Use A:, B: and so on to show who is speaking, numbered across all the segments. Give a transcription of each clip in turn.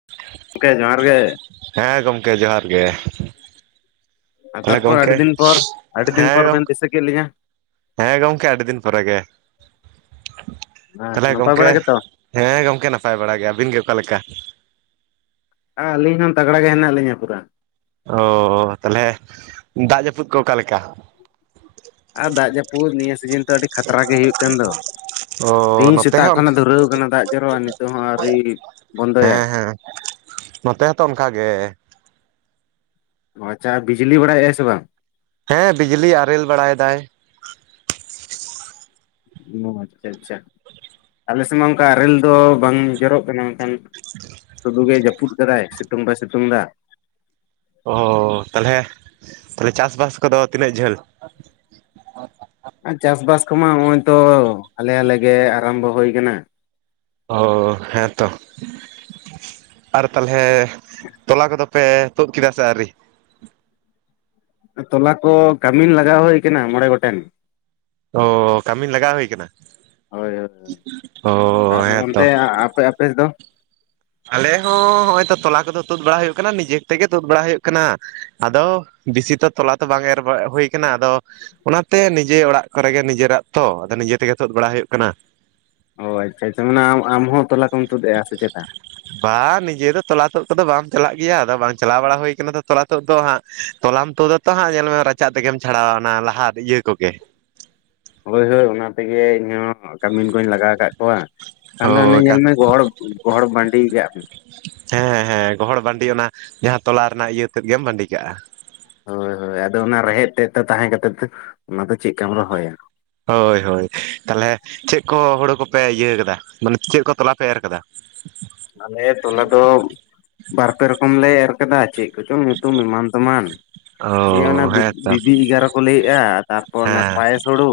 A: [inaudible]
B: ᱜᱚᱝᱠᱮ ᱡᱚᱦᱟᱨ ᱜᱮ ᱾
A: ᱦᱮᱸ ᱜᱚᱢᱠᱮ ᱡᱚᱦᱟᱨ ᱜᱮ ᱾
B: ᱟᱨ ᱛᱟᱨᱯᱚᱨ ᱟᱹᱰᱤ ᱫᱤᱱ ᱯᱚᱨ ᱟᱹᱰᱤ ᱫᱤᱱ
A: ᱦᱮᱸ
B: ᱯᱚᱨ
A: ᱜᱚᱢ
B: ᱵᱮᱱ ᱫᱤᱥᱟᱹ ᱠᱮᱫ ᱞᱤᱧᱟᱹ ᱾
A: ᱦᱮᱸ ᱜᱚᱝᱠᱮ ᱟᱹᱰᱤ ᱫᱤᱱ ᱯᱚᱨᱮ ᱜᱮ ᱛᱷᱟᱞᱮ
B: ᱱᱟᱯᱟᱭ
A: ᱜᱚᱢᱠᱮ
B: ᱵᱟᱲᱟ ᱜᱮᱛᱚ
A: ᱦᱮᱸ ᱜᱚᱝᱠᱮ ᱱᱟᱯᱟᱭ ᱵᱟᱲᱟ ᱜᱮ ᱟᱹᱵᱤᱱ ᱜᱮ ᱚᱠᱟ ᱞᱮᱠᱟ?
B: ᱟ ᱟᱹᱞᱤᱧ ᱦᱚᱸ ᱛᱟᱜᱽᱲᱟ ᱜᱮ ᱦᱮᱱᱟᱜ ᱞᱤᱧᱟ ᱯᱩᱨᱟ ᱾
A: ᱳ ᱛᱟᱞᱦᱮ ᱫᱟᱜ ᱡᱟᱹᱯᱩᱫ ᱠᱚ ᱚᱠᱟᱞᱮᱠᱟ?
B: ᱟᱨ ᱫᱟᱜ ᱡᱟᱹᱯᱩᱫ ᱱᱤᱭᱟᱹ ᱥᱤᱡᱤᱱ ᱛᱚ ᱟᱹᱰᱤ ᱠᱷᱟᱛᱨᱟ ᱜᱮ ᱦᱩᱭᱩᱜ ᱠᱟᱱ ᱫᱚ ᱾
A: ᱚ
B: ᱛᱮᱹᱦᱤᱧ
A: ᱱᱚᱛᱮ
B: ᱥᱮᱛᱟᱜ
A: ᱦᱚᱸ
B: ᱠᱷᱚᱱᱮ
A: ᱚᱱᱠᱟ
B: ᱫᱷᱩᱨᱟᱹᱣ ᱟᱠᱟᱱᱟ ᱫᱟᱜ ᱡᱚᱨᱚᱜᱼᱟ ᱱᱤᱛᱳᱜ ᱦᱚᱸ ᱟᱹᱣᱨᱤ ᱵᱚᱱᱫᱚᱭᱟ ᱾
A: ᱠᱤᱲᱤᱡ-ᱠᱚᱲᱚᱡ ᱱᱚᱛᱮ ᱦᱚᱸᱛᱚ ᱚᱱᱠᱟ ᱜᱮ ᱾
B: ᱟᱪᱷᱟ ᱵᱤᱡᱽᱞᱤ ᱵᱟᱲᱟᱭᱮᱜᱼᱟᱭ ᱥᱮ ᱵᱟᱝ?
A: ᱦᱮᱸ ᱵᱤᱡᱽᱞᱤ ᱟᱨᱮᱹᱞ ᱵᱟᱲᱟᱭ ᱫᱟᱭ ᱾
B: ᱳ ᱟᱪ-ᱪᱷᱟ ᱟᱪ-ᱪᱷᱟ, ᱟᱞᱮ ᱥᱮᱜᱢᱟ ᱚᱝᱠᱟ ᱟᱨᱮᱹᱞ ᱫᱚ ᱵᱟᱝ ᱡᱚᱨᱚᱜ ᱠᱟᱱᱟ ᱢᱮᱱᱠᱷᱟᱱ
A: ᱪᱤᱲᱤᱵᱤᱲᱤ-ᱪᱤᱲᱤ ᱾
B: ᱟᱫᱚ ᱜᱚᱝᱠᱮ ᱡᱟᱹᱯᱩᱫ ᱠᱟᱫᱟᱭ ᱥᱮᱹᱛᱳᱝ ᱵᱟᱭ ᱥᱹᱛᱳᱝ ᱫᱟ ᱾
A: ᱳ ᱦᱳ ᱦᱳ ᱛᱟᱞᱦᱮ, ᱛᱟᱞᱦᱮ ᱪᱟᱥᱵᱟᱥ ᱠᱚᱫᱚ ᱛᱤᱱᱟᱹᱜ ᱡᱷᱟᱹᱞ?
B: ᱟᱨ ᱪᱟᱥᱵᱟᱥ ᱠᱚᱢᱟ ᱱᱚᱜᱼᱚᱭ ᱛᱚ ᱦᱞᱮ ᱟᱞᱮᱜᱮ ᱟᱨᱟᱢᱵᱚ ᱦᱳᱭ ᱠᱟᱱᱟ ᱾
A: ᱳ ᱻ ᱦᱮᱸᱛᱚ ᱾ ᱥᱚᱯᱤᱝ ᱟᱨ ᱛᱟᱞᱦᱮ ᱛᱚᱞᱟ ᱠᱚᱫᱚ ᱯᱮ ᱛᱳᱫ ᱠᱮᱫᱟ ᱥᱮ ᱟᱹᱣᱨᱤ?
B: ᱛᱚᱞᱟ ᱠᱚ ᱠᱟᱹᱢᱤ ᱞᱟᱜᱟᱣ ᱦᱳᱭ ᱟᱠᱟᱱᱟ ᱢᱚᱬᱮ ᱜᱚᱴᱮᱱ ᱾
A: ᱳᱻ ᱠᱟᱹᱢᱤᱱ ᱞᱟᱜᱟᱣ ᱦᱳᱭ ᱟᱠᱟᱱᱟ ᱾
B: ᱦᱳᱭ ᱦᱳ ᱟᱨ
A: ᱦᱮᱸᱛᱚ
B: ᱚᱱᱛᱮ ᱟᱯᱮ-ᱟᱯᱮ ᱥ ᱫᱚ?
A: ᱟᱞᱮ ᱦᱚᱸ ᱚᱜᱼᱚᱭ ᱛᱚ ᱛᱚᱞᱟ ᱠᱚᱫᱚ ᱛᱳᱫ ᱵᱟᱲᱟ ᱦᱳᱭᱳᱜ ᱠᱟᱱᱟ ᱱᱤᱡᱮ ᱛᱮᱜᱮ ᱛᱳᱫ ᱵᱟᱲᱟ ᱦᱳᱭᱳᱜ ᱠᱟᱱᱟ ᱾ ᱟᱫᱚ ᱵᱤᱥᱤ ᱛᱚ ᱛᱚᱞᱟ ᱛᱚ ᱵᱟᱝ ᱮᱨ ᱵᱟᱦ ᱦᱳᱭ ᱠᱟᱱᱟ ᱟᱫᱚ ᱚᱱᱟᱛᱮ ᱱᱤᱡᱮᱹ ᱚᱲᱟᱜ ᱠᱚᱨᱮᱜᱮ ᱱᱤᱡᱮᱹᱨᱟᱜ ᱛᱚ ᱟᱫᱚ ᱱᱤᱡᱮᱹ ᱛᱮᱜᱮ ᱛᱳᱫ ᱵᱟᱲᱟ ᱦᱳᱭᱳᱜ ᱠᱟᱱᱟ ᱾
B: ᱦᱚᱭ ᱟᱪ-ᱪᱷᱟ ᱟᱪ-ᱪᱷᱟ, ᱢᱟᱱᱮ ᱟᱢ ᱟᱢ ᱦᱚᱸ ᱛᱚᱞᱟ ᱠᱚᱢ ᱛᱳᱫᱽ ᱮᱜ ᱟ ᱥᱮ ᱪᱮᱛᱟ?
A: ᱵᱟᱝ ᱱᱤᱡᱮ ᱫᱚ ᱛᱚᱞᱟ ᱛᱳᱫ ᱠᱚᱫᱚ ᱵᱟᱢ ᱪᱟᱞᱟᱜ ᱜᱮᱭᱟ ᱟᱫᱚ ᱵᱟᱝ ᱪᱟᱞᱟᱣ ᱵᱟᱲᱟ ᱦᱯᱭ ᱠᱟᱱᱟ ᱛᱚᱞᱟ ᱛᱳᱫ ᱫᱚ ᱦᱟᱸᱜ ᱛᱚᱞᱟᱢ ᱛᱳᱫᱟ ᱦᱟᱸᱜ ᱧᱮᱞ ᱢᱮ ᱨᱟᱪᱟᱜ ᱛᱮᱜᱮᱢ ᱪᱷᱟᱲᱟᱣᱟ ᱚᱱᱟ ᱞᱟᱦᱟ ᱤᱭᱟᱹ ᱠᱚᱜᱮ ᱾
B: ᱦᱳᱭ ᱦᱳᱭ ᱚᱱᱟ ᱛᱮᱜᱮ ᱤᱧᱦᱚᱸ ᱠᱟᱢᱤᱱ ᱠᱚᱧ ᱞᱟᱜᱟᱣ ᱟᱠᱟᱫ ᱠᱚᱣᱟ ᱠᱦᱚᱱ ᱫᱚ ᱚᱱᱮ
A: ᱦᱳᱭ
B: ᱧᱮᱞ
A: ᱠᱟ
B: ᱢᱮ ᱜᱚᱦᱚᱲ ᱜᱚᱦᱚᱲ ᱵᱟᱺᱰᱤ ᱠᱟᱜ ᱟᱢ ᱾
A: ᱦᱮᱸ ᱦᱮᱸ, ᱜᱚᱦᱚᱲ ᱵᱟᱺᱰᱤ ᱚᱱᱟ ᱡᱟᱦᱟᱸ ᱛᱚᱞᱟ ᱨᱮᱱᱟᱜ ᱤᱭᱟᱹᱛᱮᱫ ᱜᱮᱢ ᱵᱟᱺᱰᱤ ᱠᱟᱜᱼᱟ ᱾
B: ᱦᱳᱭ ᱦᱳᱭ ᱟᱫᱚ ᱚᱱᱟ ᱨᱮᱦᱮᱫ ᱛᱮᱫ ᱫᱚ ᱛᱟᱦᱮᱸ ᱠᱟᱛᱮ ᱚᱱᱟ ᱫᱚ ᱪᱮᱜ ᱠᱟᱢ ᱨᱚᱦᱚᱭᱟ ᱾
A: ᱦᱳᱭ ᱦᱳᱭ ᱛᱟᱞᱦᱮ ᱪᱮᱜ ᱠᱚ ᱦᱳᱲᱳ ᱠᱚᱯᱮ ᱤᱭᱟᱹ ᱠᱟᱫᱟ ᱢᱟᱱᱮ ᱪᱮᱜ ᱠᱚ ᱛᱚᱞᱟ ᱯᱮ ᱮᱨ ᱠᱟᱫᱟ?
B: ᱟᱞᱮ ᱛᱚᱞᱟ ᱫᱚᱢ ᱵᱟᱨᱯᱮ ᱨᱚᱠᱚᱢ ᱞᱮ ᱮᱨ ᱠᱟᱫᱟ ᱪᱮᱜ ᱠᱚᱪᱚᱝ ᱧᱩᱛᱩᱢ ᱮᱢᱟᱱ ᱛᱮᱢᱟᱱ ᱾ ᱪᱮᱜ ᱚᱱᱟ
A: ᱚ ᱦᱮᱸᱛᱚ
B: ᱵᱤᱵᱤ-ᱮᱜᱟᱨᱚ ᱠᱚ ᱞᱟᱹᱭᱮᱫᱼᱟ ᱛᱟᱨᱯᱚᱨ ᱚᱱᱟ ᱯᱟᱭᱮᱥ ᱦᱳᱲᱳ᱾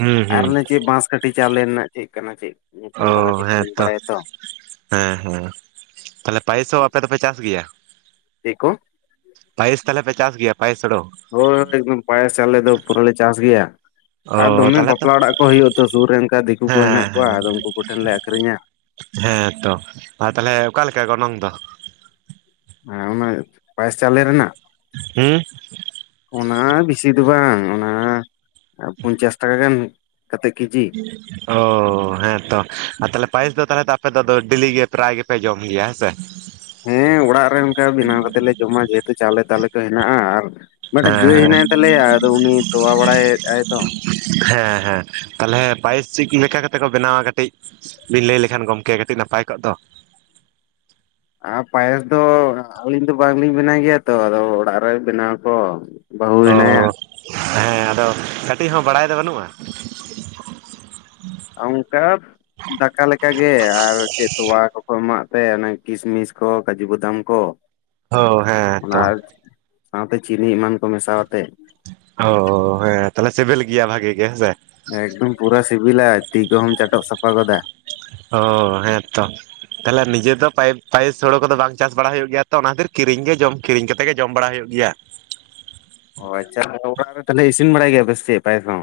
A: ᱦᱩ ᱦᱩ ᱺ
B: ᱪᱮᱜ ᱵᱟᱸᱥ ᱠᱷᱴᱷᱤ ᱪᱟᱣᱞᱮ ᱨᱮᱱᱟᱜ ᱪᱮᱜ ᱠᱟᱱᱟ ᱪᱮᱜ ᱧᱩᱛᱩᱢ ᱵᱷᱟᱞᱮᱹ
A: ᱚ
B: ᱴᱷᱤᱠ ᱵᱟᱹᱧ
A: ᱦᱮᱸᱛᱚ
B: ᱵᱟᱲᱟᱭᱟ ᱛᱚ ᱾
A: ᱦᱮᱸ ᱦᱮᱸ, ᱛᱟᱞᱦᱮ ᱯᱟᱭᱮᱥ ᱦᱚᱸ ᱟᱯᱮ ᱫᱚᱯᱮ ᱪᱟᱥ ᱜᱮᱭᱟ?
B: ᱪᱤ ᱠᱚᱸ?
A: ᱯᱟᱭᱮᱥ ᱛᱟᱞᱦᱮ ᱯᱮ ᱪᱟᱥ ᱜᱮᱭᱟ ᱯᱟᱭᱮᱥ ᱦᱳᱲᱳ ᱾
B: ᱦᱳᱭ ᱚᱱᱛᱮ ᱮᱠᱫᱚᱢ ᱯᱟᱭᱮᱥ ᱪᱟᱣᱞᱮᱹ ᱫᱚ ᱯᱩᱨᱟᱹ ᱞᱮ ᱪᱟᱥ ᱜᱮᱭᱟ ᱾ ᱟᱨ
A: ᱚ
B: ᱫᱚᱢᱮ
A: ᱛᱟᱦᱞᱮ ᱛᱚ
B: ᱵᱟᱯᱞᱟ ᱚᱲᱟᱜ ᱠᱚ ᱦᱩᱭᱩᱜ ᱫᱚ ᱥᱩᱨ ᱨᱮ ᱚᱱᱠᱟ ᱫᱤᱠᱩ ᱠᱚ ᱦᱮᱱᱟᱜ
A: ᱦᱮᱸ
B: ᱠᱚᱣᱟ ᱟᱫᱚ ᱩᱱᱠᱩ ᱠᱚᱴᱷᱮᱱ ᱞᱮ ᱟᱹᱠᱷᱨᱤᱧᱟ ᱾
A: ᱦᱮᱸᱛᱚ, ᱟᱨ ᱛᱟᱞᱦᱮ ᱚᱠᱟᱞᱮᱠᱟ ᱜᱚᱱᱚᱝ ᱫᱚ?
B: ᱦᱮᱸ ᱚᱱᱟ ᱯᱟᱭᱮᱥ ᱪᱟᱣᱞᱮᱹᱨᱮᱱᱟᱜ?
A: ᱦᱩᱸᱦ
B: ᱚᱱᱟ ᱵᱤᱥᱤ ᱫᱚ ᱵᱟᱝ ᱚᱱᱟ ᱟ ᱯᱚᱧᱪᱟᱥ ᱴᱟᱠᱟ ᱜᱟᱱ ᱠᱟᱛᱮᱜ ᱠᱮᱡᱤ ᱾
A: ᱳᱻ ᱦᱮᱸᱛᱚ ᱟᱨ ᱛᱟᱞᱦᱮ ᱯᱟᱭᱮᱥ ᱫᱚ ᱛᱟᱞᱦᱮ ᱫᱚ ᱟᱯᱮ ᱰᱮᱹᱞᱤ ᱜᱮ ᱯᱨᱟᱭ ᱜᱮᱯᱮ ᱡᱚᱢ ᱜᱮᱭᱟ ᱦᱮᱸ ᱥᱮ ᱾
B: ᱦᱮᱸ ᱚᱲᱟᱜ ᱨᱮ ᱚᱱᱠᱟ ᱵᱮᱱᱟᱣ ᱠᱟᱛᱮ ᱞᱮ ᱡᱚᱢᱟ ᱡᱮᱹᱦᱮᱹᱛᱩ ᱪᱟᱣᱞᱮᱹ ᱛᱟᱣᱟᱞᱮᱹ ᱠᱚ ᱦᱮᱱᱟᱜᱼᱟ ᱟᱨ ᱢᱤᱫᱴᱮᱱ
A: ᱦᱮᱸ
B: ᱜᱟᱹᱭ
A: ᱦᱮᱸ
B: ᱦᱮᱱᱟᱭ ᱛᱟᱞᱮᱭᱟ ᱟᱫᱚ, ᱩᱱᱤ ᱛᱚᱣᱟ ᱵᱟᱲᱟᱭᱮᱫ ᱟᱭ ᱛᱚ ᱾
A: ᱦᱮᱸ ᱦᱮᱸ ᱛᱟᱦᱚᱞᱮ ᱵᱟᱭᱤᱥ ᱪᱮᱫ ᱞᱮᱠᱟ ᱠᱟᱛᱮᱫ ᱠᱚ ᱵᱮᱱᱟᱣᱟ ᱠᱟᱹᱴᱤᱡ ᱵᱤᱱ ᱞᱟᱹᱭ ᱞᱮᱠᱷᱟᱱ ᱜᱚᱢᱠᱮ ᱠᱟᱹᱴᱤᱡ, ᱱᱟᱯᱟᱭ ᱠᱚᱜ ᱫᱚ?
B: ᱟᱨ ᱯᱟᱭᱮᱥ ᱫᱚ ᱟᱹᱞᱤᱧ ᱫᱚ ᱵᱟᱝᱞᱤᱧ ᱵᱮᱱᱟᱣ ᱜᱮᱭᱟ ᱛᱚ, ᱟᱫᱚ ᱚᱲᱟᱜ ᱨᱮ ᱵᱮᱱᱟᱣ ᱠᱚ ᱵᱟᱹᱦᱩ
A: ᱚ
B: ᱦᱮᱱᱟᱭᱟ
A: ᱦᱮᱸ ᱟᱫᱚ ᱠᱟᱹᱴᱤᱡ ᱦᱚᱸ, ᱵᱟᱲᱟᱭ ᱫᱚ ᱵᱟᱹᱱᱩᱜᱼᱟ?
B: ᱚᱝᱠᱟ ᱫᱟᱠᱟ ᱞᱮᱠᱟᱜ ᱜᱮ ᱟᱨ, ᱪᱮᱫ ᱛᱚᱣᱟ ᱠᱚᱠᱚ ᱮᱢᱟᱜ ᱛᱮ ᱚᱱᱟ ᱠᱤᱥᱢᱤᱥ ᱠᱚ ᱠᱟᱡᱩ ᱵᱟᱫᱟᱢ ᱠᱚ ᱾
A: ᱚ ᱦᱮᱸ
B: ᱚᱱᱟ
A: ᱛᱚ
B: ᱥᱟᱶᱛᱮ ᱪᱤᱱᱤ ᱮᱢᱟᱱ ᱠᱚ ᱢᱮᱥᱟᱣᱟᱛᱮ ᱾
A: ᱚ ᱦᱮᱸ ᱛᱟᱦᱚᱞᱮ ᱥᱤᱵᱮᱞ ᱜᱮᱭᱟ ᱵᱷᱟᱜᱮ ᱜᱮ ᱦᱮᱸᱥᱮ ᱾
B: ᱮᱠᱫᱚᱢ ᱯᱩᱨᱟ ᱥᱤᱵᱤᱞᱟ ᱛᱤ ᱠᱚᱦᱚᱢ ᱪᱟᱴᱚᱜ ᱥᱟᱯᱷᱟ ᱜᱚᱫᱟ ᱾
A: ᱚ ᱦᱮᱸᱛᱚ ᱾ ᱛᱟᱦᱚᱞᱮ ᱱᱤᱡᱮ ᱫᱚ ᱯᱟᱭᱮᱥ ᱦᱳᱲᱳ ᱠᱚᱫᱚ ᱵᱟᱝ ᱪᱟᱥ ᱵᱟᱲᱟ ᱦᱳᱭᱳᱜ ᱜᱮᱭᱟ ᱛᱚ, ᱚᱱᱟ ᱠᱷᱟᱹᱛᱤᱨ ᱠᱤᱨᱤᱧ ᱜᱮ ᱡᱚᱢ ᱠᱤᱨᱤᱧ ᱠᱟᱛᱮ ᱜᱮ ᱡᱚᱢ ᱵᱟᱲᱟ ᱦᱳᱭᱳᱜ ᱜᱮᱭᱟ ᱾
B: ᱚ ᱟᱪᱪᱷᱟ ᱟᱨᱦᱚ ᱚᱲᱟᱜ ᱨᱮ ᱛᱟᱦᱚᱞᱮ, ᱤᱥᱤᱱ ᱵᱟᱲᱟᱭ ᱜᱮᱭᱟ ᱯᱮ ᱥᱤᱠᱤ ᱯᱟᱭᱥ ᱦᱚᱸ?